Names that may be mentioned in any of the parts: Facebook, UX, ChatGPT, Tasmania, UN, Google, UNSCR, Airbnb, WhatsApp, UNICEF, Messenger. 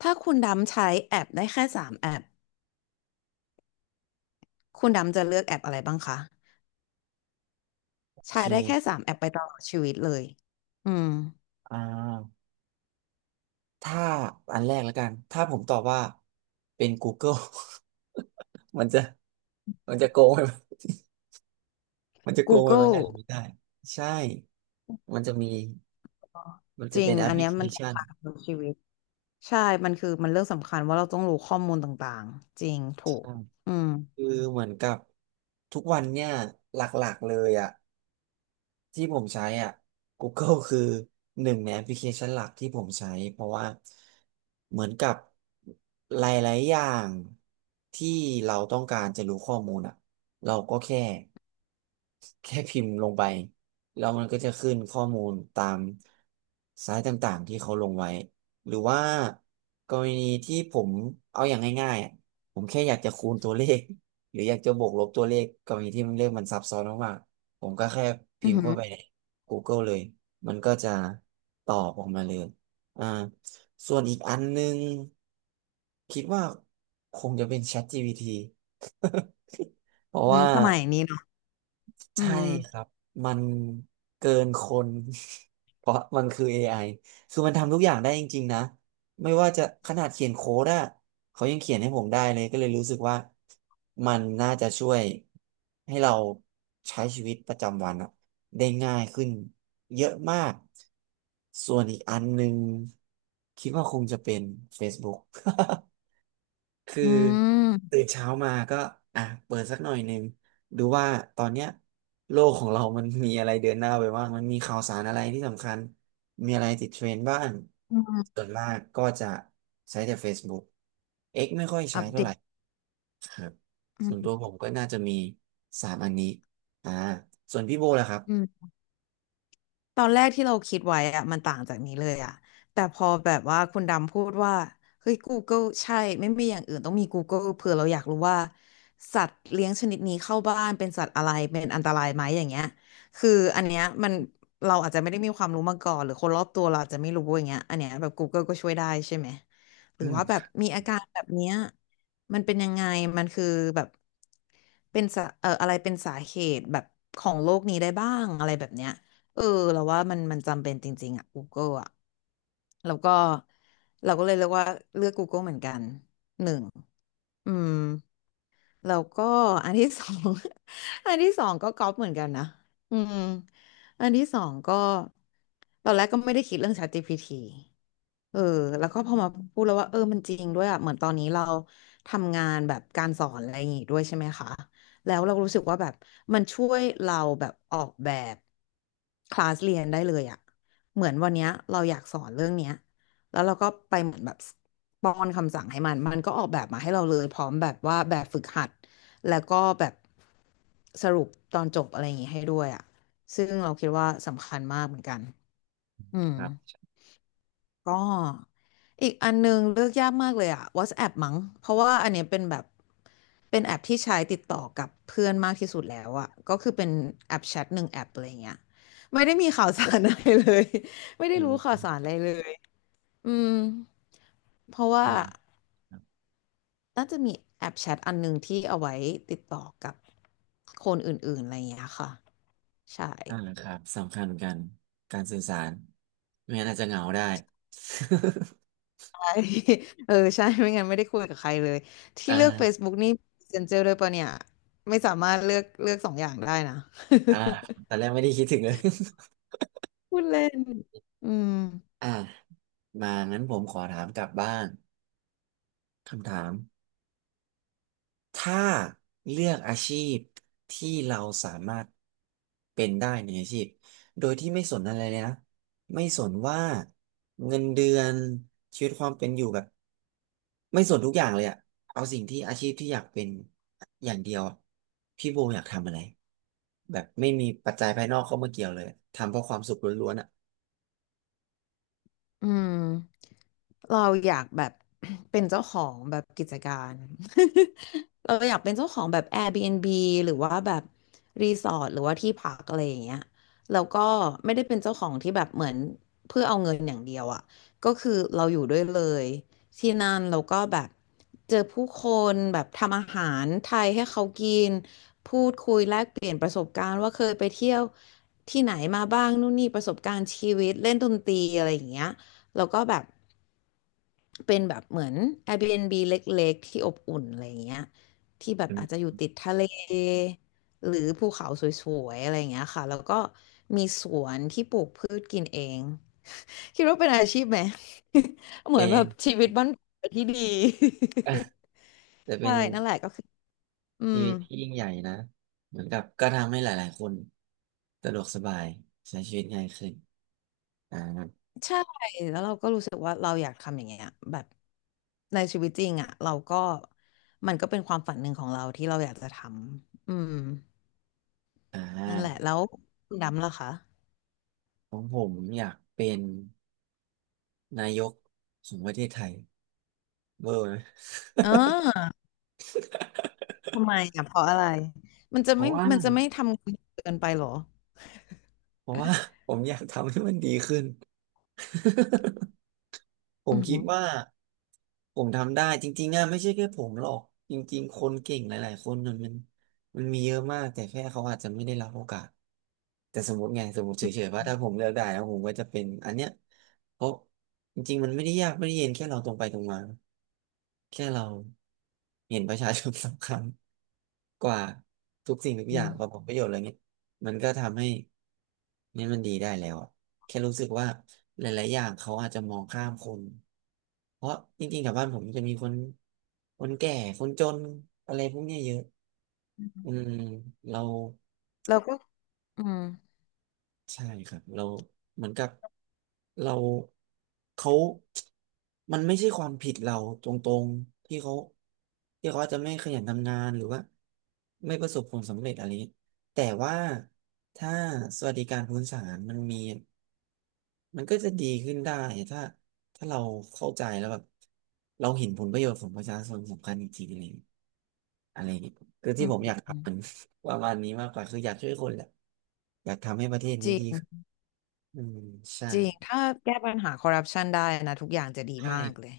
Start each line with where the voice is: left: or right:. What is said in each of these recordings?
left: ถ้าคุณดำใช้แอปได้แค่สามแอปคุณดำจะเลือกแอปอะไรบ้างคะ
right: โอเ
left: ใช้ได้แค่
right: ค
left: สามแอปไปตลอดชีวิตเลยอืม
right: อ่าถ้าอันแรกแล้วกัน ถ้าผมตอบว่าเป็น Google มันจะ โกงไปไหม มันจะโกงไปไหมอะไร
left: Google
right: ไม่ได้ใช่มันจะมีมัน
left: จ
right: จะ
left: ริ
right: เป็
left: ง
right: นแอป
left: อั
right: พ
left: น
right: ลิ
left: เนี้ย
right: เค
left: มัน
right: ชัน
left: สำคัญกับชีวิตใช่มันคือมันเรื่องสำคัญว่าเราต้องรู้ข้อมูลต่างๆจริงถูก
right: ใช่
left: อืม
right: คือเหมือนกับทุกวันเนี่ยหลักๆเลยอ่ะ ที่ผมใช้อ่ะ Google คือหนึ่งในแอปพลิเคชันหลักที่ผมใช้เพราะว่าเหมือนกับหลายๆอย่างที่เราต้องการจะรู้ข้อมูลอ่ะเราก็แค่พิมพ์ลงไปแล้วมันก็จะขึ้นข้อมูลตามไซต์ต่างๆที่เขาลงไว้หรือว่ากรณีที่ผมเอาอย่างง่ายๆอะผมแค่อยากจะคูณตัวเลขหรืออยากจะบวกลบตัวเลขกรณีที่มันเลขมันซับซ้อนมาก ผมก็แค่
left: อื
right: พิ
left: อ
right: มพ์
left: หือ
right: เข้าไปใน Google เลย มันก็จะตอบออกมาเลย อ่าส่วนอีกอันนึงคิดว่าคงจะเป็น ChatGPT เพราะ
left: อืม
right: ว่า
left: สมัยนี้เนาะอื
right: ใช่
left: ม
right: ครับมันเกินคน เพราะมันคือ AI คือมันทำทุกอย่างได้จริงๆนะไม่ว่าจะขนาดเขียนโค้ดอะเขายังเขียนให้ผมได้เลยก็เลยรู้สึกว่ามันน่าจะช่วยให้เราใช้ชีวิตประจำวันอะได้ง่ายขึ้นเยอะมากส่วนอีกอันหนึ่งคิดว่าคงจะเป็น Facebook คือ
left: อื
right: ตื่
left: ม
right: นเช้ามาก็อ่ะเปิดสักหน่อยหนึ่งดูว่าตอนเนี้ยโลกของเรามันมีอะไรเดินหน้าไปบ้างมันมีข่าวสารอะไรที่สำคัญมีอะไรติดเทรนด์บ้างส่วนมากก็จะใช้แต่ Facebook X ไม่ค่อยใช้
left: อัป
right: เท่า
left: เด
right: ไห
left: ต
right: ร่ครับ
left: อื
right: ส่วนตัว
left: ม
right: ผมก็น่าจะมีสามอันนี้อ่าส่วนพี่โบล่ะครับ
left: อืม ตอนแรกที่เราคิดไว้อะมันต่างจากนี้เลยอะแต่พอแบบว่าคุณดำพูดว่าเฮ้ย Google ใช่ไม่มีอย่างอื่นต้องมี Google เผื่อเราอยากรู้ว่าสัตว์เลี้ยงชนิดนี้เข้าบ้านเป็นสัตว์อะไรเป็นอันตรายไหมอย่างเงี้ยคืออันเนี้ยมันเราอาจจะไม่ได้มีความรู้มาก่อนหรือคนรอบตัวเราอาจจะไม่รู้อย่างเงี้ยอันเนี้ยแบบ Google ก็ช่วยได้ใช่ไหมหรื
right: อื
left: อว่าแบ
right: ม
left: บมีอาการแบบเนี้ยมันเป็นยังไงมันคือแบบเป็นสาอะไรเป็นสาเหตุแบบของโรคนี้ได้บ้างอะไรแบบเนี้ย เออเราว่ามันจำเป็นจริงๆอ่ะ Google อ่ะแล้วก็เราก็เลยเลือกว่าเลือก Google เหมือนกันหนึ่งอืม แล้วก็อันที่สอง อันที่สองก็ก๊อปเหมือนกันนะอืมอันที่สองก็ตอนแรกก็ไม่ได้คิดเรื่อง ChatGPT เออแล้วก็พอมาพูดแล้วว่าเออมันจริงด้วยอ่ะเหมือนตอนนี้เราทำงานแบบการสอนอะไรอย่างงี้ด้วยใช่ไหมคะแล้วเรารู้สึกว่าแบบมันช่วยเราแบบออกแบบคลาสเรียนได้เลยอ่ะเหมือนวันเนี้ยเราอยากสอนเรื่องเนี้ย แล้วเราก็ไปเหมือนแบบป้อนคำสั่งให้มัน มันก็ออกแบบมาให้เราเลยพร้อมแบบว่าแบบฝึกหัดแล้วก็แบบสรุปตอนจบอะไรอย่างงี้ให้ด้วยอ่ะซึ่งเราคิดว่าสำคัญมากเหมือนกันอืมก็อีกอันนึงเลือกยากมากเลยอ่ะ WhatsApp มั้งเพราะว่าอันเนี้ยเป็นแบบเป็นแอปที่ใช้ติดต่อกับเพื่อนมากที่สุดแล้วอ่ะก็คือเป็นแอปแชทหนึ่งแอปอะไรอย่เงี้ยไม่ได้มีข่าวสารอะไรเลย ไม่ได้
right: อื
left: รู้ข่าว
right: ม
left: สารอะไรเลย อืมเพราะว่า
right: อ่าครับ
left: น่าจะมีแอปแชทอันหนึ่งที่เอาไว้ติดต่อกับคนอื่นๆอะไรอย่างเงี้ยค่ะใช่
right: อ่าครับสำคัญเหมือนกันการสื่อสารไม่งั้นอาจจะเหงาได้
left: ใช่ เออใช่ไม่งั้นไม่ได้คุยกับใครเลย
right: อ
left: ที่เลือก
right: ่า
left: Facebook นี่ Messenger ด้วยปะเนี่ยไม่สามารถเลือกสองอย่างได้นะ
right: อ่าตอน แรกไม่ได้คิดถึงเลย
left: พูดเล่นอืม
right: อ่ามางั้นผมขอถามกลับบ้างคำถามถ้าเลือกอาชีพที่เราสามารถเป็นได้ในอาชีพโดยที่ไม่สนอะไรเลยนะไม่สนว่าเงินเดือนชีวิตความเป็นอยู่แบบไม่สนทุกอย่างเลยอะเอาสิ่งที่อาชีพที่อยากเป็นอย่างเดียวอะพี่โบอยากทำอะไรแบบไม่มีปัจจัยภายนอกเข้ามาเกี่ยวเลยทำเพราะความสุขล้วนๆอ่ะ
left: อืม เราอยากแบบ เป็นเจ้าของแบบกิจการ เราอยากเป็นเจ้าของแบบ Airbnb หรือว่าแบบรีสอร์ทหรือว่าที่พักอะไรอย่างเงี้ย แล้วก็ไม่ได้เป็นเจ้าของที่แบบเหมือนเพื่อเอาเงินอย่างเดียวอ่ะ ก็คือเราอยู่ด้วยเลย ที่นั่นแล้วก็แบบเจอผู้คนแบบทำอาหารไทยให้เขากินพูดคุยแลกเปลี่ยนประสบการณ์ว่าเคยไปเที่ยวที่ไหนมาบ้างนู่นนี่ประสบการณ์ชีวิตเล่นดนตรีอะไรอย่างเงี้ยแล้วก็แบบ เป็นแบบเหมือน Airbnb เล็กๆ ที่อบอุ่นอะไรอย่างเงี้ยที่แบบ
right: อื
left: อาจจะ
right: ม
left: อยู่ติดทะเลหรือภูเขาสวยๆอะไรอย่างเงี้ยค่ะแล้วก็มีสวนที่ปลูกพืชกินเองคิดว่าเป็นอาชีพไหม เหมือน
right: เป็
left: แบ
right: น
left: บชีวิตบ้านที่ดี
right: แต่เป็
left: ใช่
right: น
left: นั่นแหละก็คืออื
right: ชี
left: ม
right: วิตที่ยิ่งใหญ่นะ เหมือนกับก็ทำให้หลายๆ คนสะดวกสบายใช้ชีวิตง่ายขึ้น อ่า
left: ใช่แล้วเราก็รู้สึกว่าเราอยากทำอย่างเงี้ยแบบในชีวิตจริงอ่ะเราก็มันก็เป็นความฝันหนึ่งของเราที่เราอยากจะทำอืม
right: อ่
left: นั่นแหละ
right: า
left: แล้วคุณดำล่ะคะ
right: ของผมอยากเป็นนายกของประเทศไทยเบอร์ไหม
left: เอ่ทำไมอ่ะเพราะอะไรมันจะ
right: เพ
left: ไม่
right: ราะว่า
left: มันจะไม่ทำงานเกินไปเหรอ
right: เพราะว่า ผมอยากทำให้มันดีขึ้น ผ
left: อื
right: มคิด
left: ม
right: ว่าผมทำได้จริงๆอะไม่ใช่แค่ผมหรอกจริงๆคนเก่งหลายๆคนมันมีเยอะมากแต่แค่เขาอาจจะไม่ได้รับโอกาสแต่สมมติไงสมมติเฉ
left: อืม
right: ยๆว่าถ้าผมเลือกได้แล้วผมก็จะเป็นอันเนี้ยเพราะจริงๆมันไม่ได้ยากไม่ได้เย็นแค่เราตรงไปตรงมาแค่เราเห็นประชาชนสำคัญกว่าทุกสิ่งทุก
left: อื
right: อย่างกว่า
left: ม
right: ผลประโยชน์อะไรเงี้ยมันก็ทำให้นี่มันดีได้แล้ว แค่รู้สึกว่าหลายๆ อย่างเขาอาจจะมองข้ามคน เพราะจริงๆแถวบ้านผมจะมีคนคนแก่คนจนอะไรพวกเนี้ยเยอะอืมเรา
left: แล้วก็อื
right: ใช่ครับเราเหมือนกับเราเขามันไม่ใช่ความผิดเราตรงๆ ที่เขาอาจจะไม่ขยันทำงานหรือว่าไม่ประสบผลสำเร็จอะไรเงี้ยแต่ว่าถ้าสวัสดิการพื้นฐานมันมี มันก็จะดีขึ้นได้ถ้าถ้าเราเข้าใจแล้วแบบเราเห็นผลประโยชน์ของประชาชนสำคัญจริงๆอะไรอย่างเงี้ยอะไรอย่างเงี้ยคือ
left: อื
right: ที่
left: ม
right: ผมอยากอั
left: อื
right: พ
left: ม
right: เป็น ประมาณนี้มากกว่าคืออยากช่วยคนแหละอยากทำให้ประเทศ
left: จ
right: นี้
left: ริ
right: ดี
left: ง
right: ขึ้นอืมใช่
left: จริงถ้าแก้ปัญหาคอร์รัปชันได้นะทุกอย่างจะดี
right: ใช่
left: มากเลย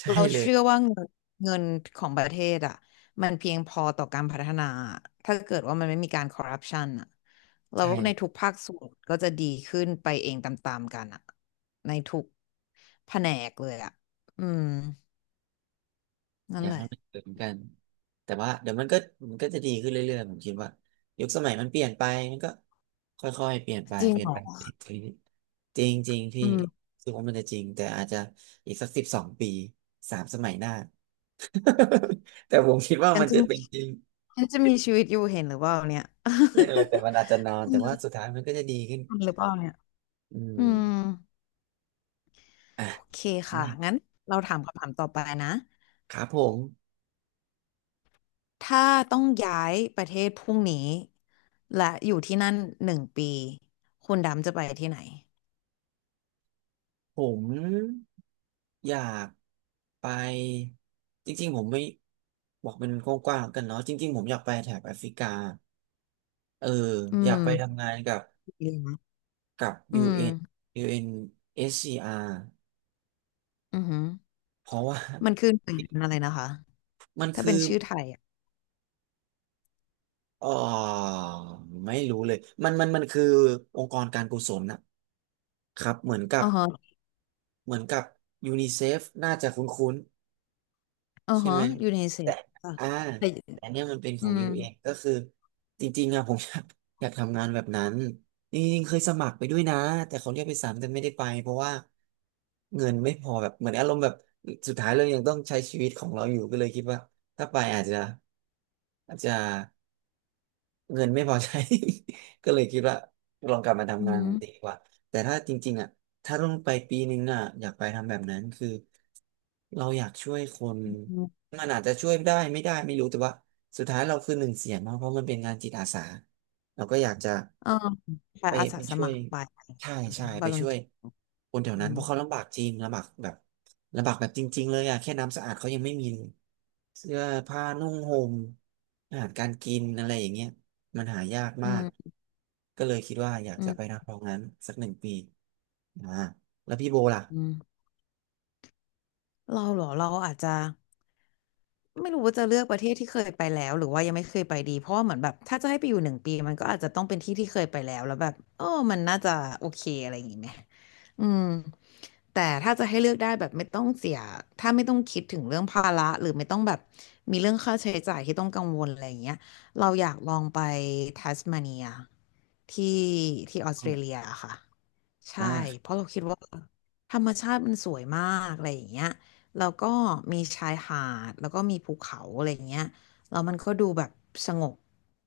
right: ใช่
left: เรา
right: เลย
left: เชื่อว่าเงินของประเทศอ่ะมันเพียงพอต่อการพัฒนาถ้าเกิดว่ามันไม่มีการคอร์รัปชันอ่ะเรา
right: ใช่
left: ว่าในทุกภาคส่วนก็จะดีขึ้นไปเองตามๆกันอ่ะในทุกแผนกเลยอ่ะอืม
right: อ
left: นั่น
right: ยาก
left: แห
right: ให้
left: ละ
right: มันเกิดเหมือนกันแต่ว่าเดี๋ยวมันก็จะดีขึ้นเรื่อยๆผมคิดว่ายุคสมัยมันเปลี่ยนไปมันก็ค่อยๆเปลี่ยนไป
left: จริง
right: เปลี่ย
left: เห
right: น
left: ร
right: ไป
left: อ
right: เปลี่ยนไปจริงๆจริงๆพี่
left: อืม
right: คิดว่ามันจะจริงแต่อาจจะอีกสัก12 ปีสามสมัยหน้า แต่ผมคิดว่า
left: ฉัน
right: มัน
left: จะ
right: จะ
left: มี
right: เป็นจริง
left: ฉันจะมีชีวิตอยู่เห็นหรือเปล่าเนี่ย
right: นั่นแหละแต่ มันอาจจะนอน
left: อื
right: แต่ว่า
left: ม
right: สุดท้ายมันก็จะดีขึ้น
left: เห็นหรือเปล่าเนี่ย
right: อื
left: อืม
right: มอ่ะ
left: โอเคค่ะ
right: ไม่
left: งั้นเราถามคำถามต่อไปนะ
right: ครับผม
left: ถ้าต้องย้ายประเทศพรุ่งนี้และอยู่ที่นั่นหนึ่งปีคุณดำจะไปที่ไหน
right: ผม อยากไปจริงๆผมไม่บอกเป็นกว้างๆกันเนาะจริงๆผมอยากไปแถบแอฟริกาเออ
left: อื
right: อยากไป
left: ม
right: ทำงาน
left: ดีนะ
right: กับ
left: อืม
right: UN UNSCR เอ็นยูเอ็นเอสซีอาร์
left: อือหือ
right: เพราะว่า
left: มันคือหน่วยงานอะไรนะคะ
right: มัน
left: ถ้า
right: คือ
left: เป็นชื่อไทยอ่ะ
right: อ๋อไม่รู้เลยมันคือองค์กรการกุศลนะครับเหมือนกั
left: อ๋
right: บ
left: อฮะ
right: เหมือนกับยูนิเซฟน่าจะคุ้นๆ
left: อ๋อ
right: ใช่
left: ฮะ
right: ไหม
left: ยูเนเซ
right: แต่
left: ฟอะ
right: อ่า
left: แต่
right: แต่เนี่ยมันเป็นข
left: อื
right: อง
left: ม
right: UX กซ์ก็คือจริงๆอะผม อยากทำงานแบบนั้นจริงๆเคยสมัครไปด้วยนะแต่เขาเรียกไปสามแต่ไม่ได้ไปเพราะว่าเงินไม่พอแบบเหมือนอารมณ์แบบสุดท้ายเรายังต้องใช้ชีวิตของเราอยู่ก็เลยคิดว่าถ้าไปอาจจะอาจจะ เงินไม่พอใช้ ก็เลยคิดว่าลองกลับมา
left: อื
right: ทำงานของตี
left: ม
right: ดีกว่าแต่ถ้าจริงๆอ่ะถ้าต้องไปปีนึงอ่ะอยากไปทำแบบนั้นคือเราอยากช่วยคน
left: อืม
right: มันอาจจะช่วยได้ไม่ได้ไม่รู้แต่ว่าสุดท้ายเราคือหนึ่งเสียงเนาะเพราะมันเป็นงานจิตอาสาเราก็อยากจะ
left: เออไปอา
right: ไป
left: สาส
right: ช่ว
left: มั
right: ย
left: ครไป
right: ใช่ใช่
left: นะว
right: ไป
left: อลน
right: ช่วย
left: เทีย
right: คนแถว
left: อื
right: นั้นเพ
left: ม
right: ราะเขาลำบากจริงลำบากแบบลำบากแบบจริงๆเลยอ่ะแค่น้ำสะอาดเขายังไม่มีเลยเสื้อผ้านุ่งห่มอาหารการกินอะไรอย่างเงี้ย มันหายาก
left: อื
right: มาก
left: ม
right: ก็เลยคิดว่าอยากจะไปนำตรองนั้นสักหนึ่งปีอ่าแล้วพี่โบล่ะ
left: อืม เราเหรอเราอาจจะไม่รู้ว่าจะเลือกประเทศที่เคยไปแล้วหรือว่ายังไม่เคยไปดีเพราะว่าเหมือนแบบถ้าจะให้ไปอยู่หนึ่งปีมันก็อาจจะต้องเป็นที่ที่เคยไปแล้วแล้วแบบเออมันน่าจะโอเคอะไรอย่างงี้ไหมอืมแต่ถ้าจะให้เลือกได้แบบไม่ต้องเสียถ้าไม่ต้องคิดถึงเรื่องภาระหรือไม่ต้องแบบมีเรื่องค่าใช้จ่ายที่ต้องกังวลอะไรอย่างเงี้ยเราอยากลองไปทัสมาเนียที่ที่ออสเต
right: อ
left: รเลีย
right: ม
left: ค่ะใช่เพ
right: อ่า
left: ราะเราคิดว่าธรรมชาติมันสวยมากอะไรอย่างเงี้ย แล้วก็มีชายหาดแล้วก็มีภูเขาอะไรอย่างเงี้ยแล้วมันก็ดูแบบสงบ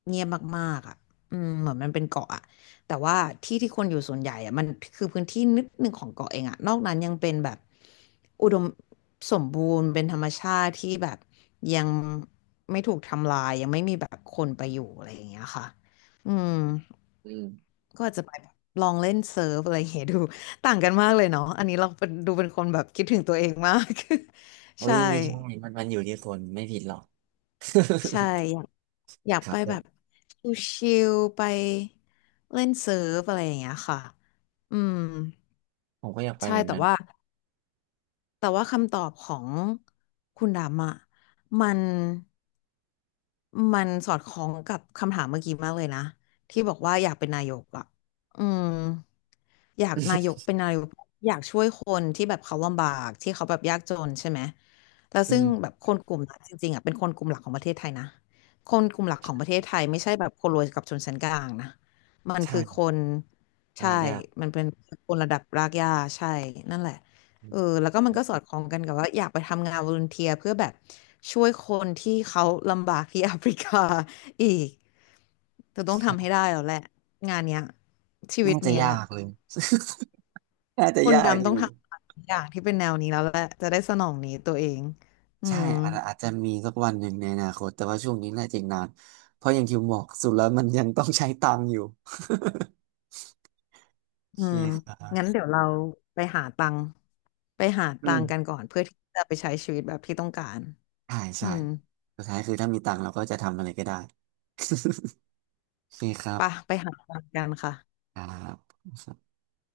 left: เงียบมากๆอ่ะอืมเหมือนมันเป็นเกาะอะแต่ว่าที่ที่คนอยู่ส่วนใหญ่อะมันคือพื้นที่นิดหนึ่งของเกาะเองอะนอกนั้นยังเป็นแบบอุดมสมบูรณ์เป็นธรรมชาติที่แบบยังไม่ถูกทำลายยังไม่มีแบบคนไปอยู่อะไรอย่างเงี้ยค่ะอืม
right: อืม
left: ก็อาจจะไปลองเล่นเซิร์ฟอะไรอย่างเงี้ยดูต่างกันมากเลยเนาะอันนี้เราเป็นดูเป็นคนแบบคิดถึงตัวเองมาก
right: เฮ้
left: ใช่
right: ยไม่ใช่มันอยู่ที่คนไม่ผิดหรอก
left: ใช่อยาก
right: ครั
left: ไป
right: บผ
left: แบบ
right: ม
left: ชิลๆไปเล่นเซิร์ฟอะไรอย่างเงี้ยค่ะอืม
right: ผมก็อยากไป
left: ใช่
right: แบบ
left: แต่
right: นั้น
left: ว่า แต่ว่าคำตอบของคุณดำอ่ะมันมันสอดคล้องกับคำถามเมื่อกี้มากเลยนะที่บอกว่าอยากเป็นนายกอ่ะอืมอยากนายก เป็นนายกอยากช่วยคนที่แบบเขาลำบากที่เขาแบบยากจนใช่ไหมแล้ว
right: อื
left: ซึ่งแบ
right: ม
left: บคนกลุ่มนั้นจริงๆอ่ะเป็นคนกลุ่มหลักของประเทศไทยนะคนกลุ่มหลักของประเทศไทยไม่ใช่แบบคนรวยกับชนชั้นกลางนะมัน
right: ใช่
left: คือคนใช่
right: ลากยาก
left: มันเป็นคนระดับรากหญ้าใช่นั่นแหละ
right: อ
left: เออ
right: ม
left: แล้วก็มันก็สอดคล้องกันกับว่าอยากไปทำงานวอลันเทียเพื่อแบบช่วยคนที่เขาลำบากที่ แอฟริกาอีกเธอต้องทำให้ได้แล้วแหละงานเนี้ยชีวิต
right: น่าจะ
left: เนี้ย
right: ยากเลยน่าจะ
left: คน
right: ยาก
left: ดำ
right: อ
left: ต้อ
right: ยู่
left: งทำอย่างที่เป็นแนวนี้แล้วแหละจะได้สนองนี้ตัวเองอื
right: ใช่
left: ม
right: อาจจะมีสักวันหนึ่งในอนาคตแต่ว่าช่วงนี้น่าจะอีกนานเพราะอย่างที่ผมบอกสุดแล้วมันยังต้องใช้ตังค์อยู่ โอ
left: อื
right: เค
left: ม
right: ครั
left: งั้น
right: บ
left: เดี๋ยวเราไปหาตังค์ไปหา
right: อื
left: ตังค์กัน
right: ม
left: ก่อนเพื่อที่จะไปใช้ชีวิตแบบที่ต้องการ
right: ใช่
left: อื
right: ใช่
left: ม
right: สุดท้ายคือถ้ามีตังค์เราก็จะทำอะไรก็ได้ โอเคครั
left: ไปะ
right: บ
left: ไปหาตังค์กันค่ะ
right: ครับ